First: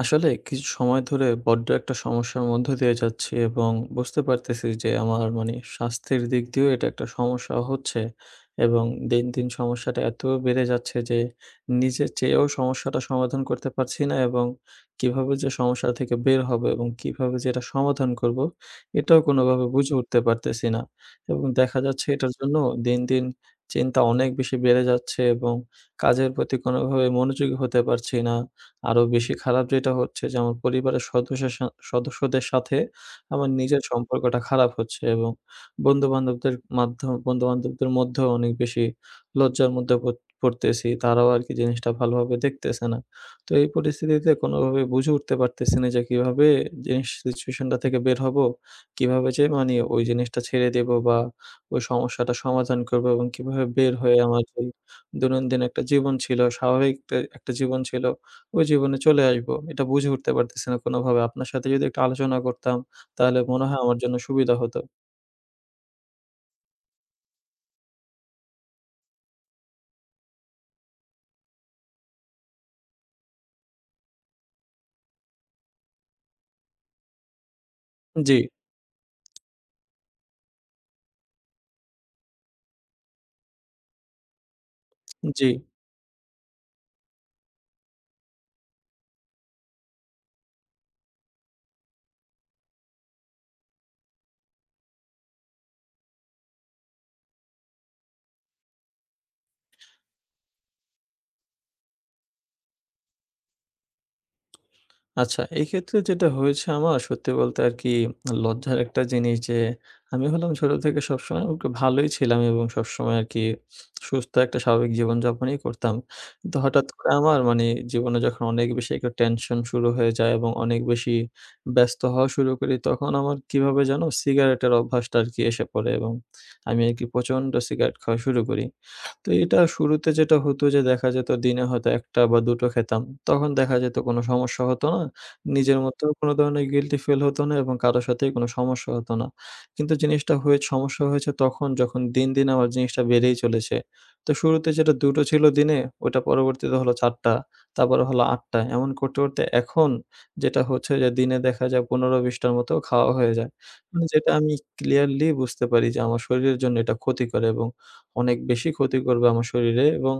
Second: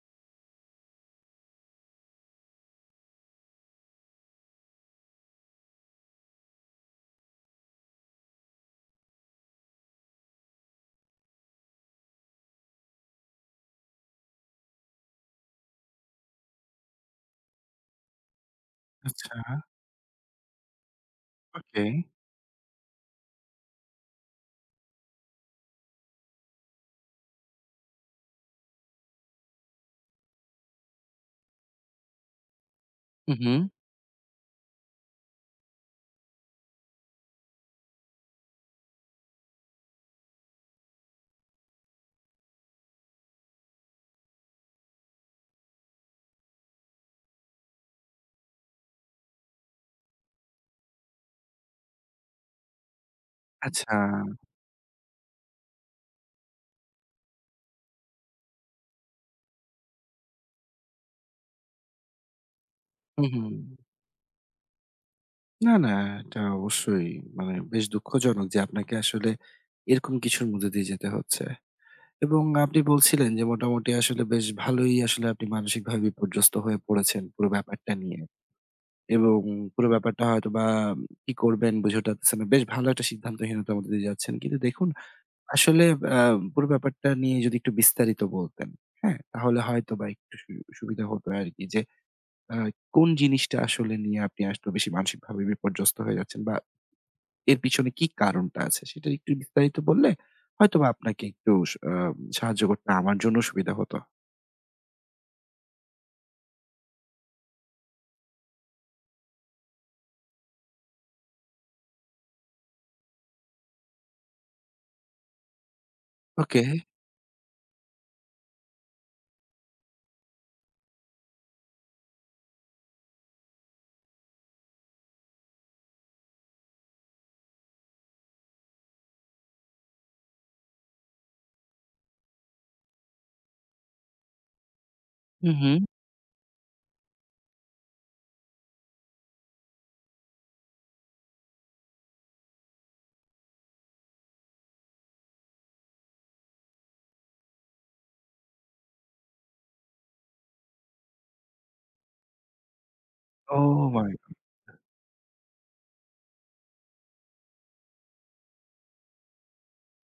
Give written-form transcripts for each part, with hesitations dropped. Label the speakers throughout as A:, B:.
A: আসলে কিছু সময় ধরে বড্ড একটা সমস্যার মধ্য দিয়ে যাচ্ছি এবং বুঝতে পারতেছি যে আমার মানে স্বাস্থ্যের দিক দিয়েও এটা একটা সমস্যা হচ্ছে, এবং দিন, দিন সমস্যাটা এত বেড়ে যাচ্ছে যে নিজে চেয়েও সমস্যাটা সমাধান করতে পারছি না, এবং কিভাবে যে সমস্যা থেকে বের হবো এবং কিভাবে যে এটা সমাধান করবো, এটাও
B: আচ্ছা,
A: কোনোভাবে বুঝে উঠতে পারতেছি না। এবং দেখা
B: ওকে।
A: যাচ্ছে এটার জন্য দিন, দিন চিন্তা অনেক বেশি বেড়ে যাচ্ছে এবং কাজের প্রতি কোনোভাবে মনোযোগী হতে পারছি না। আরো বেশি খারাপ যেটা হচ্ছে যে আমার পরিবারের সদস্যের সা সদস্যদের সাথে
B: হু,
A: আমার
B: হু।
A: নিজের সম্পর্কটা খারাপ হচ্ছে, এবং বন্ধু-বান্ধবদের মধ্যেও অনেক বেশি লজ্জার মধ্যে পড়তেছি। তারাও আরকি জিনিসটা ভালোভাবে দেখতেছে না। তো এই পরিস্থিতিতে কোনোভাবে বুঝে উঠতে পারতেছি না যে কিভাবে সিচুয়েশনটা থেকে বের হবো? কিভাবে যে মানে ওই জিনিসটা ছেড়ে দেবো বা ওই সমস্যাটা সমাধান করবো, এবং কিভাবে বের
B: আচ্ছা।
A: হয়ে আমার যে দৈনন্দিন একটা জীবন ছিল, স্বাভাবিক তে একটা জীবন ছিল, ওই জীবনে চলে আসবো। এটা বুঝে উঠতে পারতেছি না কোনোভাবে। আপনার সাথে যদি একটু আলোচনা করতাম,
B: হু,
A: তাহলে
B: হুম।
A: মনে হয় আমার জন্য সুবিধা হতো।
B: না, না, এটা অবশ্যই মানে বেশ দুঃখজনক যে আপনাকে আসলে এরকম কিছুর মধ্যে দিয়ে যেতে হচ্ছে। এবং আপনি বলছিলেন যে মোটামুটি আসলে বেশ ভালোই আসলে আপনি মানসিকভাবে বিপর্যস্ত হয়ে পড়েছেন পুরো ব্যাপারটা নিয়ে।
A: জি,
B: এবং পুরো ব্যাপারটা হয়তোবা কি করবেন বুঝে ওঠা যাচ্ছে না। বেশ ভালো একটা সিদ্ধান্তহীনতার মধ্যে দিয়ে যাচ্ছেন। কিন্তু দেখুন,
A: জি।
B: আসলে আ পুরো ব্যাপারটা নিয়ে যদি একটু বিস্তারিত বলতেন, হ্যাঁ? তাহলে হয়তোবা একটু সুবিধা হতো আরকি যে আ কোন জিনিসটা আসলে নিয়ে আপনি আসলে বেশি মানসিকভাবে বিপর্যস্ত হয়ে যাচ্ছেন? বা এর পিছনে কি কারণটা আছে? সেটা একটু বিস্তারিত বললে হয়তোবা আপনাকে একটু স আ সাহায্য করতে আমার জন্য সুবিধা হতো।
A: আচ্ছা, এক্ষেত্রে যেটা হয়েছে, আমার সত্যি বলতে আরকি লজ্জার একটা জিনিস যে, আমি হলাম ছোট থেকে সবসময় একটু ভালোই ছিলাম এবং সবসময় আরকি সুস্থ একটা স্বাভাবিক জীবনযাপনই করতাম। কিন্তু
B: ওকে।
A: হঠাৎ করে আমার মানে জীবনে যখন অনেক বেশি একটা টেনশন শুরু হয়ে যায় এবং অনেক বেশি ব্যস্ত হওয়া শুরু করি, তখন আমার কিভাবে যেন সিগারেটের অভ্যাসটা আরকি এসে পড়ে, এবং আমি আরকি প্রচণ্ড সিগারেট খাওয়া শুরু করি। তো এটা শুরুতে যেটা হতো যে দেখা যেত দিনে হয়তো ১ টা বা ২ টো খেতাম। তখন দেখা যেত কোনো সমস্যা হতো না।
B: হু, হু।
A: নিজের মধ্যেও কোনো ধরনের গিল্টি ফিল হতো না এবং কারো সাথেই কোনো সমস্যা হতো না। কিন্তু জিনিসটা হয়ে সমস্যা হয়েছে তখন, যখন দিন, দিন আমার জিনিসটা বেড়েই চলেছে। তো শুরুতে যেটা ২ টো ছিল দিনে, ওটা পরবর্তীতে হলো ৪ টা, তারপরে হলো ৮ টা। এমন করতে, করতে এখন যেটা হচ্ছে যে দিনে দেখা যায় ১৫-২০ টার মতো খাওয়া হয়ে যায়।
B: ওহ
A: মানে
B: মাই গ
A: যেটা আমি ক্লিয়ারলি বুঝতে পারি যে আমার শরীরের জন্য এটা ক্ষতিকর এবং অনেক বেশি ক্ষতি করবে আমার শরীরে, এবং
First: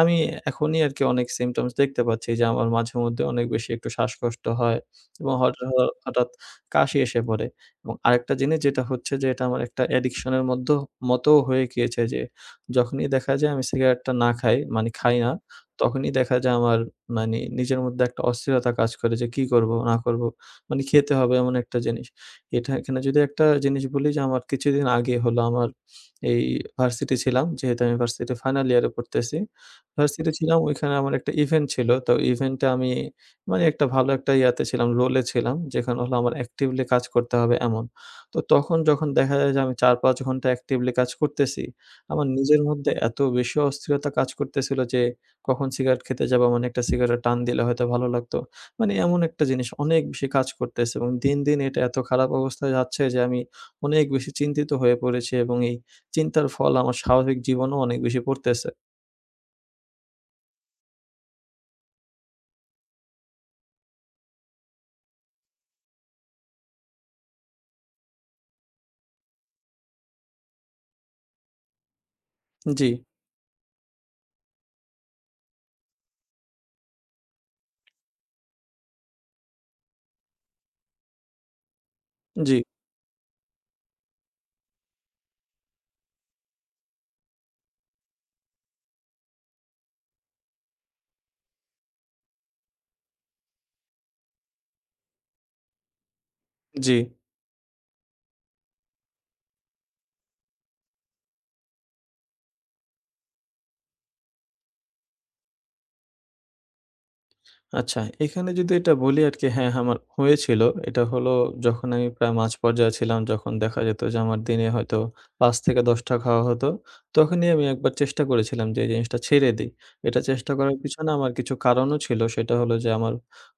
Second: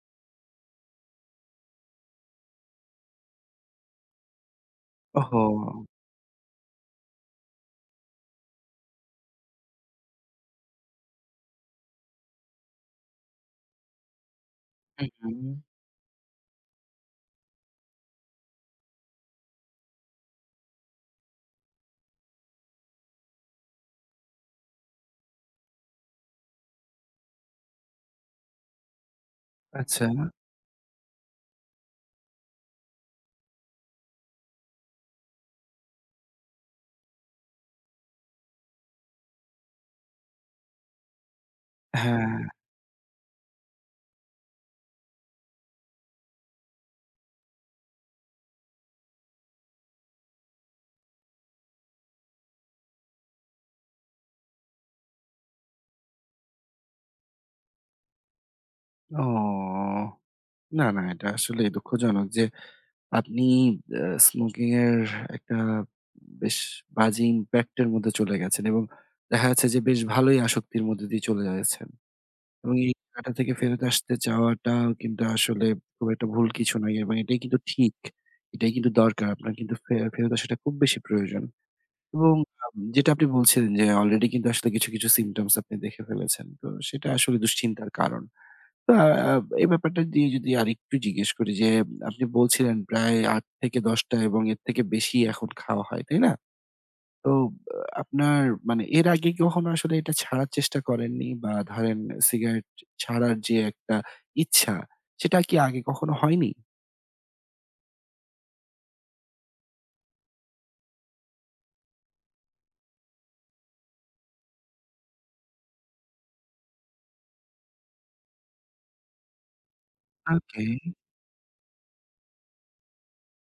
A: আমি এখনই আরকি অনেক symptoms দেখতে পাচ্ছি যে, আমার মাঝেমধ্যে অনেক বেশি একটু শ্বাসকষ্ট হয় এবং
B: ওহো!
A: হঠাৎ কাশি এসে পড়ে, এবং আরেকটা জিনিস যেটা হচ্ছে যে, এটা আমার একটা addiction এর মতো হয়ে গিয়েছে যে, যখনই দেখা যায় আমি সিগারেটটা না খাই, মানে
B: হু,
A: খাই না,
B: হু।
A: তখনই দেখা যায় আমার মানে নিজের মধ্যে একটা অস্থিরতা কাজ করে যে, কি করব না করব? মানে খেতে হবে এমন একটা জিনিস। এটা এখানে যদি একটা জিনিস বলি যে, আমার কিছুদিন আগে হলো আমার এই ভার্সিটি ছিলাম। যেহেতু আমি ভার্সিটি ফাইনাল ইয়ারে পড়তেছি।
B: আচ্ছা।
A: ভার্সিটি ছিলাম, ওইখানে আমার একটা ইভেন্ট ছিল। তো ইভেন্টে আমি মানে একটা ভালো একটা ইয়াতে ছিলাম, রোলে ছিলাম। যেখানে হলো আমার অ্যাক্টিভলি কাজ করতে হবে এমন। তো তখন যখন দেখা যায় যে আমি ৪-৫ ঘন্টা অ্যাক্টিভলি কাজ করতেছি, আমার
B: হ্যাঁ।
A: নিজের মধ্যে এত বেশি অস্থিরতা কাজ করতেছিল যে কখন সিগারেট খেতে যাবো, মানে একটা সিগারেট টান দিলে হয়তো ভালো লাগতো। মানে এমন একটা জিনিস অনেক বেশি কাজ করতেছে, এবং দিন, দিন এটা এত খারাপ অবস্থায় যাচ্ছে যে আমি অনেক বেশি চিন্তিত হয়ে পড়েছি, এবং এই চিন্তার ফল আমার স্বাভাবিক জীবনেও অনেক বেশি পড়তেছে।
B: ওহ! না, না, এটা আসলেই দুঃখজনক যে আপনি আ স্মোকিং এর একটা বেশ বাজে ইমপ্যাক্ট এর মধ্যে চলে গেছেন এবং দেখা যাচ্ছে যে বেশ ভালোই আসক্তির মধ্যে দিয়ে চলে যাচ্ছেন। এবং
A: জি,
B: এই জায়গাটা থেকে ফেরত আসতে চাওয়াটা কিন্তু আসলে খুব একটা ভুল কিছু নয় এবং এটাই কিন্তু ঠিক। এটাই কিন্তু দরকার। আপনার কিন্তু ফেরত আসাটা খুব বেশি প্রয়োজন। এবং
A: জি,
B: যেটা আপনি বলছিলেন যে অলরেডি কিন্তু আসলে কিছু, কিছু symptoms আপনি দেখে ফেলেছেন। তো সেটা আসলে দুশ্চিন্তার কারণ। তো আ আ এই ব্যাপারটা দিয়ে যদি আরেকটু জিজ্ঞেস করি যে, আপনি বলছিলেন প্রায় ৮ থেকে ১০ টা এবং এর থেকে বেশি এখন খাওয়া হয়, তাই না?
A: জি।
B: তো আপনার মানে এর আগে কখনো আসলে এটা ছাড়ার চেষ্টা করেননি? বা ধরেন, সিগারেট ছাড়ার যে একটা ইচ্ছা, সেটা কি আগে কখনো হয়নি?
A: আচ্ছা, এখানে যদি এটা বলি আরকি, হ্যাঁ, আমার হয়েছিল। এটা হলো যখন আমি প্রায় মাঝ পর্যায়ে ছিলাম, যখন দেখা যেত যে আমার দিনে হয়তো ৫ থেকে ১০ টা খাওয়া হতো। তখনই আমি একবার চেষ্টা করেছিলাম যে এই জিনিসটা ছেড়ে দেই। এটা চেষ্টা
B: ওকে।
A: করার পিছনে আমার কিছু কারণও ছিল। সেটা হলো যে আমার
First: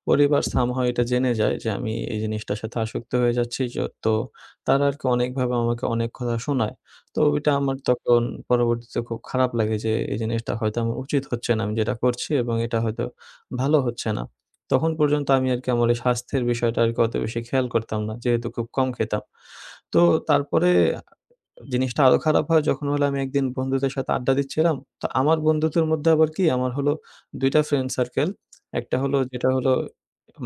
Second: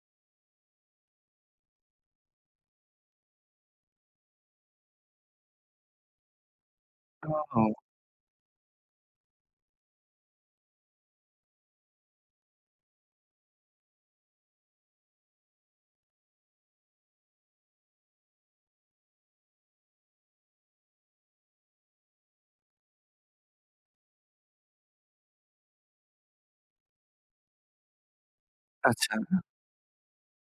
A: পরিবার somehow এটা জেনে যায় যে আমি এই জিনিসটার সাথে আসক্ত হয়ে যাচ্ছি। তো তারা আরকি অনেকভাবে আমাকে অনেক কথা শোনায়। তো ওইটা
B: ও
A: আমার তখন পরবর্তীতে খুব খারাপ লাগে যে এই জিনিসটা হয়তো আমার উচিত হচ্ছে না আমি যেটা করছি, এবং এটা হয়তো ভালো হচ্ছে না। তখন পর্যন্ত আমি আরকি আমার এই স্বাস্থ্যের বিষয়টা আরকি অত বেশি খেয়াল করতাম না, যেহেতু খুব কম খেতাম। তো তারপরে জিনিসটা আরো খারাপ হয় যখন হলো আমি একদিন বন্ধুদের সাথে আড্ডা দিচ্ছিলাম। তো আমার বন্ধুদের মধ্যে আবার কি আমার হলো ২ টা ফ্রেন্ড সার্কেল। একটা
B: আচ্ছা।
A: হলো যেটা হলো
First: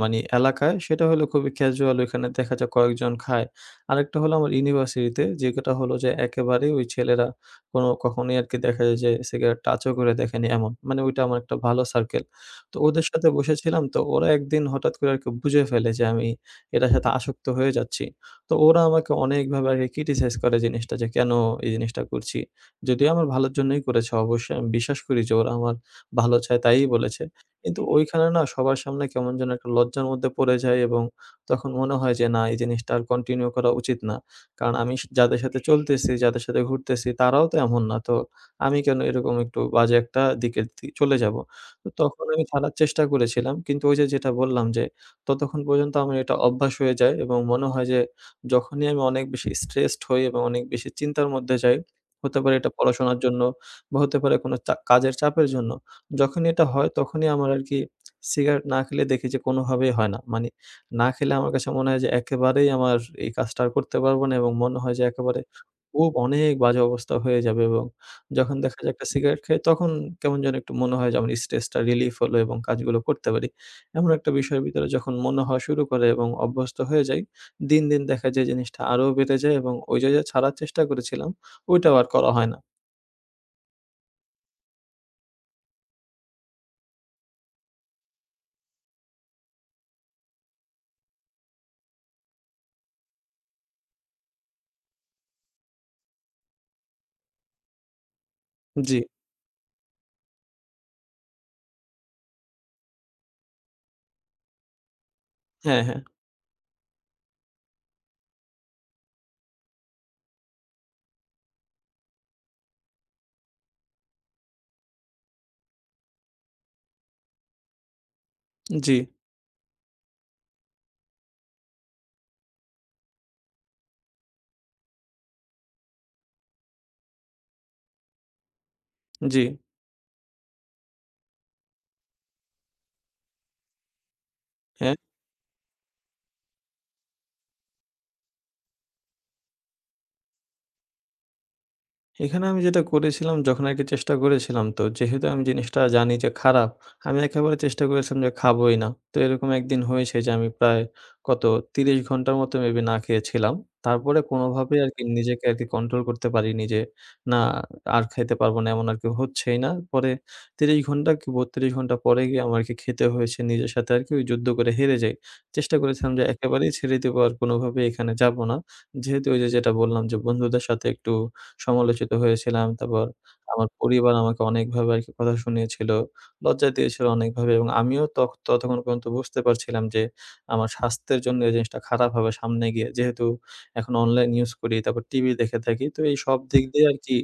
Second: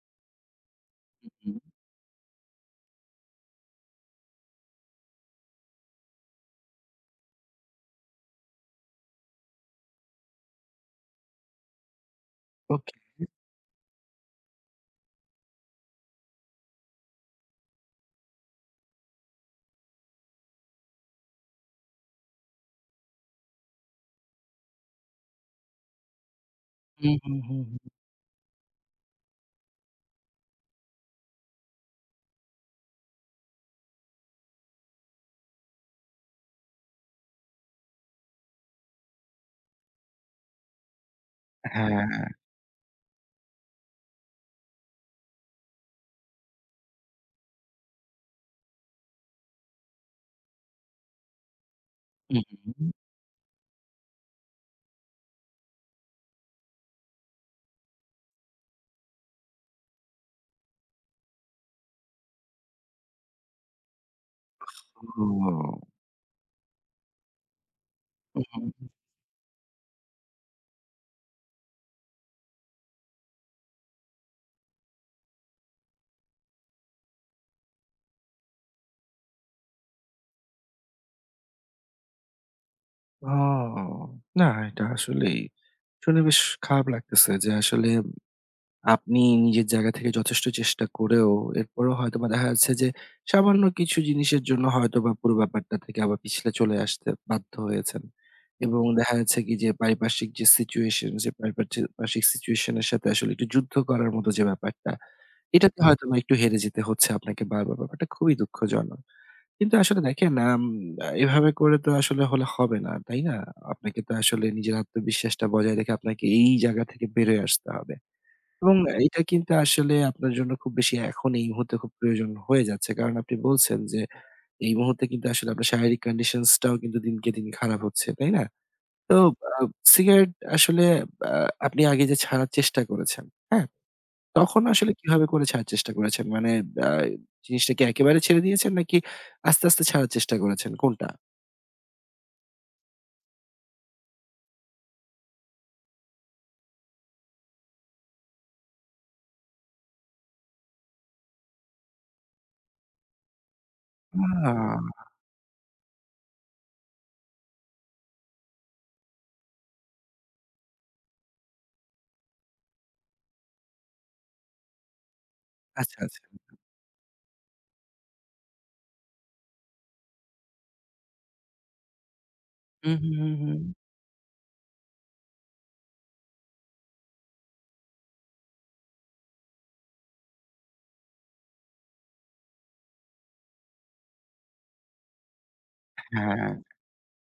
A: মানি এলাকায়, সেটা হলো খুবই
B: হুম,
A: ক্যাজুয়াল, ওইখানে দেখা যায় কয়েকজন খায়। আরেকটা হলো আমার ইউনিভার্সিটিতে, যেটা হলো যে একেবারেই ওই ছেলেরা কোনো কখনোই আরকি দেখা যায় যে সিগারেট টাচও করে দেখেনি এমন। মানে ওইটা আমার একটা ভালো সার্কেল। তো
B: ওকে।
A: ওদের সাথে বসেছিলাম, তো ওরা একদিন হঠাৎ করে আরকি বুঝে ফেলে যে আমি এটার সাথে আসক্ত হয়ে যাচ্ছি। তো ওরা আমাকে অনেকভাবে আরকি ক্রিটিসাইজ করে জিনিসটা যে, "কেন এই জিনিসটা করছি?" যদিও আমার ভালোর জন্যই করেছে, অবশ্যই আমি বিশ্বাস করি যে ওরা আমার ভালো চায় তাই
B: হুম,
A: বলেছে।
B: হুম, হুম,
A: কিন্তু
B: হুম।
A: ওইখানে না সবার সামনে কেমন যেন একটা লজ্জার মধ্যে পড়ে যাই, এবং তখন মনে হয় যে না, এই জিনিসটা আর কন্টিনিউ করা উচিত না। কারণ আমি যাদের সাথে চলতেছি, যাদের সাথে ঘুরতেছি, তারাও তো এমন না। তো আমি কেন এরকম একটু বাজে একটা দিকে চলে যাবো? তো
B: হ্যাঁ।
A: তখন আমি ছাড়ার চেষ্টা করেছিলাম। কিন্তু ওই যে যেটা বললাম, যে ততক্ষণ পর্যন্ত আমার এটা অভ্যাস হয়ে যায়, এবং মনে হয় যে যখনই আমি অনেক বেশি স্ট্রেসড হই এবং অনেক বেশি চিন্তার মধ্যে যাই, হতে
B: হু,
A: পারে এটা
B: হুম।
A: পড়াশোনার জন্য বা হতে পারে কোনো কাজের চাপের জন্য। যখনই এটা হয় তখনই আমার আরকি সিগারেট না খেলে দেখি যে কোনোভাবেই হয় না। মানে না খেলে আমার কাছে মনে হয় যে একেবারেই আমার এই কাজটা আর করতে পারব না, এবং মনে হয় যে
B: ও!
A: একেবারে খুব অনেক বাজে অবস্থা হয়ে যাবে, এবং যখন
B: উহু।
A: দেখা যায় একটা সিগারেট খাই, তখন কেমন যেন একটু মনে হয় যে আমার স্ট্রেসটা রিলিফ হলো এবং কাজগুলো করতে পারি। এমন একটা বিষয়ের ভিতরে যখন মনে হওয়া শুরু করে এবং অভ্যস্ত হয়ে যাই, দিন, দিন দেখা যায় জিনিসটা আরো বেড়ে যায়, এবং ওই যে, ছাড়ার চেষ্টা করেছিলাম, ওইটাও আর করা হয় না।
B: ও! না, এটা আসলেই শুনে বেশ খারাপ লাগতেছে যে আসলে আপনি নিজের জায়গা থেকে যথেষ্ট চেষ্টা করেও এরপরেও হয়তোবা দেখা যাচ্ছে যে সামান্য কিছু জিনিসের জন্য হয়তোবা পুরো ব্যাপারটা থেকে আবার পিছলে চলে আসতে বাধ্য হয়েছেন। এবং
A: জি।
B: দেখা যাচ্ছে কি যে পারিপার্শ্বিক যে সিচুয়েশন, যে পারিপার্শ্বিক সিচুয়েশন এর সাথে আসলে একটু যুদ্ধ করার মতো যে ব্যাপারটা, এটাতে
A: হ্যাঁ,
B: হুম,
A: হ্যাঁ।
B: হয়তোবা একটু হেরে যেতে হচ্ছে আপনাকে বারবার। ব্যাপারটা খুবই দুঃখজনক। কিন্তু আসলে দেখেন, এভাবে করে তো আসলে হলে হবে না, তাই না? আপনাকে তো আসলে নিজের আত্মবিশ্বাসটা বজায় রেখে আপনাকে এই জায়গা থেকে বেরোয় আসতে হবে। এবং
A: জি,
B: এটা কিন্তু আসলে আপনার জন্য খুব বেশি এখন এই মুহূর্তে খুব প্রয়োজন হয়ে যাচ্ছে। কারণ আপনি বলছেন যে এই মুহূর্তে কিন্তু আসলে আপনার শারীরিক কন্ডিশনস টাও কিন্তু দিনকে দিন খারাপ হচ্ছে, তাই না? তো
A: জি।
B: আ সিগারেট আসলে আ আপনি আগে যে ছাড়ার চেষ্টা করেছেন, হ্যাঁ? তখন আসলে
A: হ্যাঁ।
B: কিভাবে করে ছাড়ার চেষ্টা করেছেন? মানে আ জিনিসটা কি একেবারে ছেড়ে দিয়েছেন নাকি আস্তে, আস্তে ছাড়ার চেষ্টা করেছেন? কোনটা?
A: এখানে আমি যেটা করেছিলাম, যখন আরকি চেষ্টা করেছিলাম, তো যেহেতু আমি জিনিসটা জানি যে খারাপ, আমি একেবারে চেষ্টা করেছিলাম যে খাবোই না। তো এরকম একদিন হয়েছে যে আমি প্রায় কত ৩০ ঘন্টার মতো মেবি না খেয়েছিলাম। তারপরে কোনোভাবেই
B: আ
A: আরকি নিজেকে আরকি কন্ট্রোল করতে পারিনি যে না, আর খাইতে পারবো না এমন আরকি হচ্ছেই না। পরে ৩০ ঘন্টা কি ৩২ ঘন্টা পরে গিয়ে আমার আরকি খেতে হয়েছে, নিজের সাথে আরকি ওই যুদ্ধ করে হেরে যাই। চেষ্টা
B: আচ্ছা,
A: করেছিলাম যে
B: আচ্ছা।
A: একেবারেই ছেড়ে দিবো, আর কোনোভাবেই এখানে যাবো না। যেহেতু ওই যে যেটা বললাম যে বন্ধুদের সাথে একটু সমালোচিত হয়েছিলাম,
B: হু,
A: তারপর
B: হু, হু, হু।
A: আমার পরিবার আমাকে অনেকভাবে আরকি কথা শুনিয়েছিল, লজ্জা দিয়েছিল অনেকভাবে, এবং আমিও ততক্ষণ পর্যন্ত বুঝতে পারছিলাম যে, আমার স্বাস্থ্যের জন্য এই জিনিসটা খারাপ হবে সামনে গিয়ে। যেহেতু এখন অনলাইন ইউজ করি, তারপর টিভি দেখে থাকি, তো এই সব
B: হ্যাঁ,
A: দিক দিয়ে আরকি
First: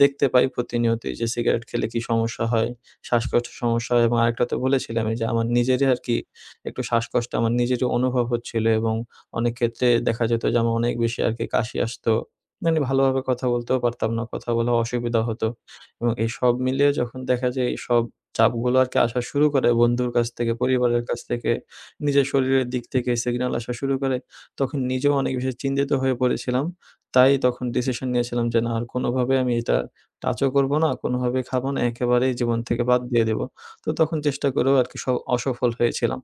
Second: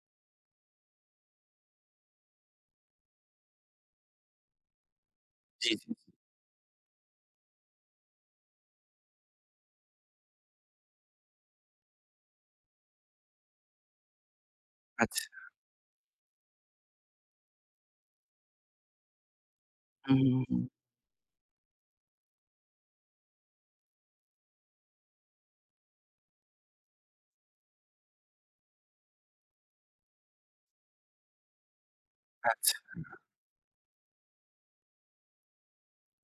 A: দেখতে পাই প্রতিনিয়তই যে সিগারেট খেলে কি সমস্যা হয়, শ্বাসকষ্টের সমস্যা হয়, এবং আরেকটা তো বলেছিলামই যে আমার
B: জি,
A: নিজেরই
B: জি।
A: আরকি একটু শ্বাসকষ্ট আমার নিজেরই অনুভব হচ্ছিল, এবং অনেক ক্ষেত্রে দেখা যেত যে আমার অনেক বেশি আরকি কাশি আসতো। মানে ভালোভাবে কথা বলতেও পারতাম না। কথা বলা অসুবিধা
B: আচ্ছা।
A: হতো। এবং এই সব মিলিয়ে যখন দেখা যায় এইসব চাপগুলো আরকি আসা শুরু করে বন্ধুর
B: হু,
A: কাছ
B: হু,
A: থেকে,
B: হু।
A: পরিবারের কাছ থেকে, নিজের শরীরের দিক থেকে সিগন্যাল আসা শুরু করে, তখন নিজেও অনেক বেশি চিন্তিত হয়ে পড়েছিলাম। তাই তখন ডিসিশন নিয়েছিলাম যে না, আর কোনোভাবে আমি এটা টাচও করব না, কোনোভাবেই খাবো না, একেবারেই জীবন
B: আচ্ছা।
A: থেকে বাদ দিয়ে দেব। তো তখন চেষ্টা করেও আরকি অসফল হয়েছিলাম।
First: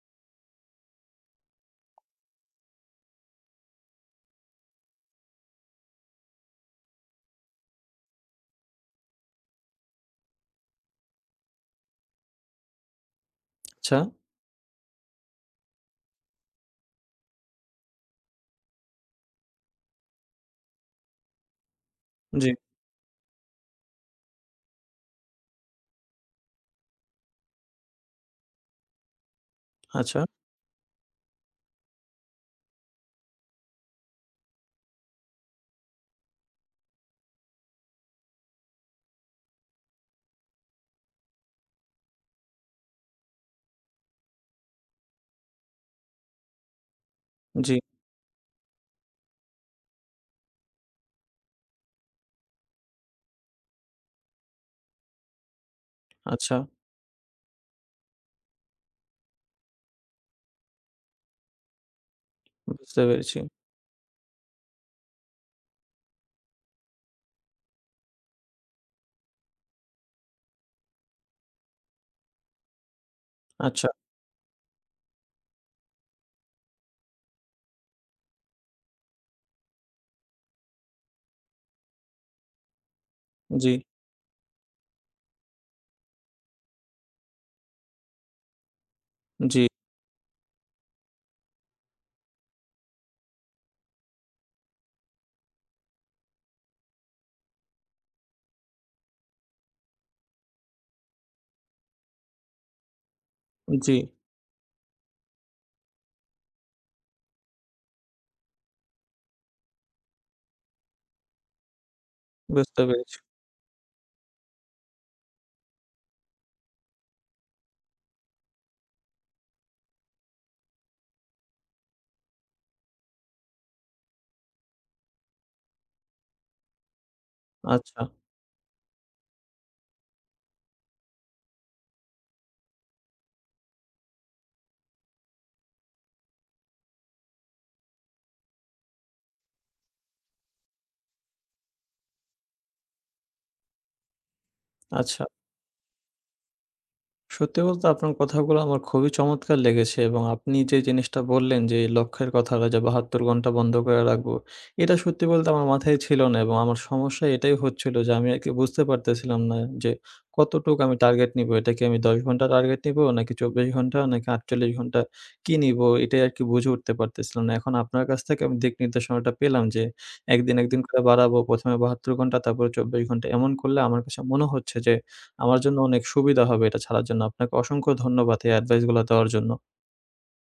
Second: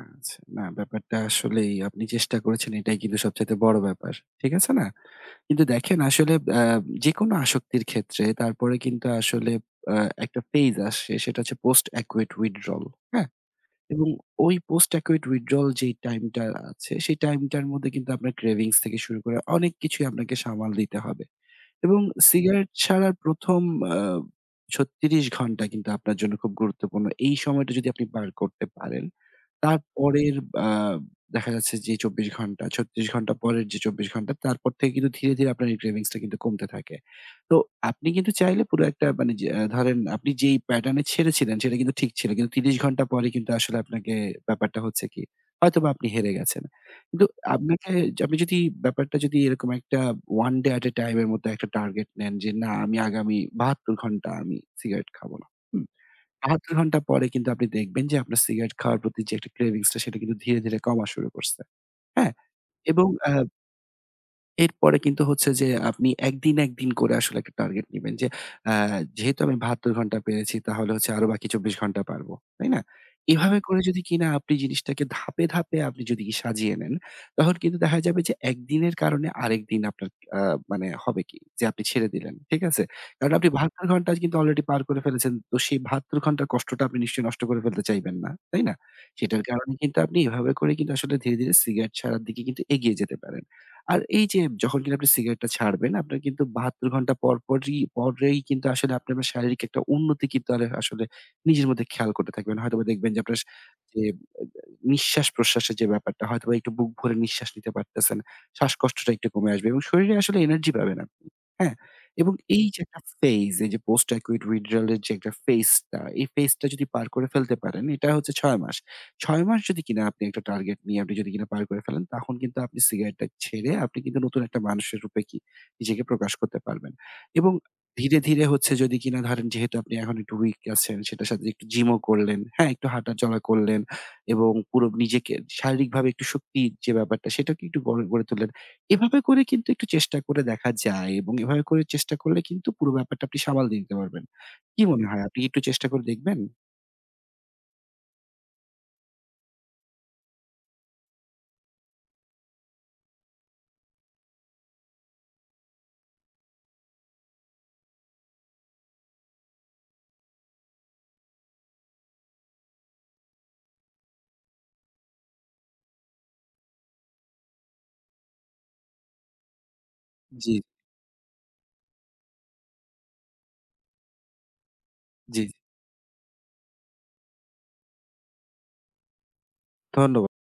B: আচ্ছা। না, ব্যাপারটা আসলেই আপনি চেষ্টা করেছেন, এটাই কিন্তু সবচাইতে বড় ব্যাপার। ঠিক আছে না? কিন্তু দেখেন, আসলে আ যেকোনো আসক্তির ক্ষেত্রে তারপরে কিন্তু আসলে আ একটা ফেজ আসে, সেটা হচ্ছে পোস্ট অ্যাকুয়েট উইথড্রল, হ্যাঁ?
A: আচ্ছা,
B: এবং ওই পোস্ট অ্যাকুয়েট উইথড্রল যেই টাইমটা আছে, সেই টাইমটার মধ্যে কিন্তু আপনার ক্রেভিংস থেকে শুরু করে অনেক কিছুই আপনাকে সামাল দিতে হবে। এবং
A: জি,
B: সিগারেট ছাড়ার ১ম আ ৩৬ ঘন্টা কিন্তু আপনার জন্য খুব গুরুত্বপূর্ণ। এই সময়টা যদি আপনি পার করতে পারেন,
A: আচ্ছা,
B: তারপরের আ দেখা যাচ্ছে যে ২৪ ঘন্টা, ৩৬ ঘন্টা পরের যে ২৪ ঘন্টা, তারপর থেকে কিন্তু ধীরে, ধীরে আপনার এই ক্রেভিংস টা কিন্তু কমতে থাকে। তো আপনি কিন্তু চাইলে পুরো একটা মানে যে ধরেন, আপনি যেই প্যাটার্ন এ ছেড়েছিলেন সেটা কিন্তু ঠিক ছিল। কিন্তু ৩০ ঘন্টা পরে কিন্তু আসলে আপনাকে ব্যাপারটা হচ্ছে কি, হয়তোবা আপনি হেরে গেছেন। কিন্তু
A: জি,
B: আপনাকে, যে আপনি যদি ব্যাপারটা যদি এরকম একটা one day at a time এর মতো একটা টার্গেট নেন যে, না, আমি আগামী ৭২ ঘন্টা আমি সিগারেট খাবো না। হুম?
A: আচ্ছা,
B: ৭২ ঘন্টা পরে কিন্তু আপনি দেখবেন যে আপনার সিগারেট খাওয়ার প্রতি যে একটা ক্রেভিংস টা সেটা কিন্তু ধীরে, ধীরে কমা শুরু করছে। হ্যাঁ?
A: বুঝতে
B: এবং
A: পেরেছি।
B: এরপরে কিন্তু হচ্ছে যে আপনি একদিন, একদিন করে আসলে একটা টার্গেট নিবেন যে আ যেহেতু আমি ৭২ ঘন্টা পেরেছি, তাহলে হচ্ছে আরো বাকি ২৪ ঘন্টা পারব। তাই না? এভাবে করে
A: আচ্ছা,
B: যদি কিনা আপনি জিনিসটাকে ধাপে, ধাপে আপনি যদি কি সাজিয়ে নেন, তখন কিন্তু দেখা যাবে যে একদিনের কারণে আরেকদিন আপনার আ মানে হবে কি? যে আপনি ছেড়ে দিলেন। ঠিক আছে? কারণ আপনি
A: জি,
B: ৭২ ঘন্টা কিন্তু অলরেডি পার করে ফেলেছেন। তো সেই ৭২ ঘন্টার কষ্টটা আপনি নিশ্চয়ই নষ্ট করে ফেলতে চাইবেন না। তাই না? সেটার
A: জি,
B: কারণে কিন্তু আপনি এভাবে করে কিন্তু আসলে ধীরে, ধীরে সিগারেট ছাড়ার দিকে কিন্তু এগিয়ে যেতে পারেন। আর এই যে যখন কিনা আপনি সিগারেটটা ছাড়বেন, আপনার কিন্তু ৭২ ঘন্টা পর পরই পরেই কিন্তু আসলে আপনি আপনার শারীরিক একটা উন্নতি কিন্তু আর আসলে নিজের মধ্যে খেয়াল করতে থাকবেন। হয়তোবা দেখবেন যে আপনার
A: জি।
B: যে নিঃশ্বাস-প্রশ্বাসের যে ব্যাপারটা, হয়তোবা একটু বুক ভরে নিঃশ্বাস নিতে পারতেছেন। শ্বাসকষ্টটা একটু কমে আসবে এবং শরীরে আসলে এনার্জি পাবেন আপনি। হ্যাঁ? এবং এই যে
A: বুঝতে
B: একটা
A: পেরেছি।
B: ফেজ, এই যে পোস্ট একুইট উইথড্রাল এর যে একটা ফেজটা, এই ফেজটা যদি পার করে ফেলতে পারেন, এটা হচ্ছে ৬ মাস। ৬ মাস যদি কিনা আপনি একটা টার্গেট নিয়ে আপনি যদি কিনা পার করে ফেলেন, তখন কিন্তু আপনি সিগারেটটা ছেড়ে আপনি কিন্তু নতুন একটা মানুষের রূপে কি নিজেকে প্রকাশ করতে পারবেন। এবং
A: আচ্ছা,
B: ধীরে, ধীরে হচ্ছে, যদি কিনা ধরেন যেহেতু আপনি এখন একটু উইক আছেন, সেটার সাথে একটু জিমও করলেন, হ্যাঁ? একটু হাঁটাচলা করলেন এবং পুরো নিজেকে শারীরিকভাবে একটু শক্তির যে ব্যাপারটা সেটাকে একটু গড়ে, গড়ে তুললেন। এভাবে করে কিন্তু একটু চেষ্টা করে দেখা যায় এবং এভাবে করে চেষ্টা করলে কিন্তু পুরো ব্যাপারটা আপনি সামাল দিয়ে নিতে পারবেন। কি মনে হয়,
A: আচ্ছা।
B: আপনি কি একটু চেষ্টা করে দেখবেন?
A: সত্যি বলতে আপনার কথাগুলো আমার খুবই চমৎকার লেগেছে, এবং আপনি যে জিনিসটা বললেন যে এই লক্ষ্যের কথাটা যে ৭২ ঘন্টা বন্ধ করে রাখবো, এটা সত্যি বলতে আমার মাথায় ছিল না, এবং আমার সমস্যা এটাই হচ্ছিল যে আমি আরকি বুঝতে পারতেছিলাম না যে কতটুক আমি টার্গেট নিবো। এটা কি আমি ১০ ঘন্টা টার্গেট নিবো নাকি ২৪ ঘন্টা নাকি ৪৮ ঘন্টা কি নিবো, এটাই আরকি বুঝে উঠতে পারতেছিলাম না। এখন আপনার কাছ থেকে আমি দিক নির্দেশনাটা পেলাম যে
B: জি,
A: একদিন, একদিন করে বাড়াবো। ১ম এ ৭২ ঘন্টা, তারপরে ২৪ ঘন্টা। এমন করলে আমার কাছে মনে হচ্ছে যে
B: জি,
A: আমার জন্য অনেক সুবিধা হবে এটা ছাড়ার জন্য। আপনাকে অসংখ্য ধন্যবাদ এই এডভাইসগুলা দেওয়ার জন্য।
B: ধন্যবাদ।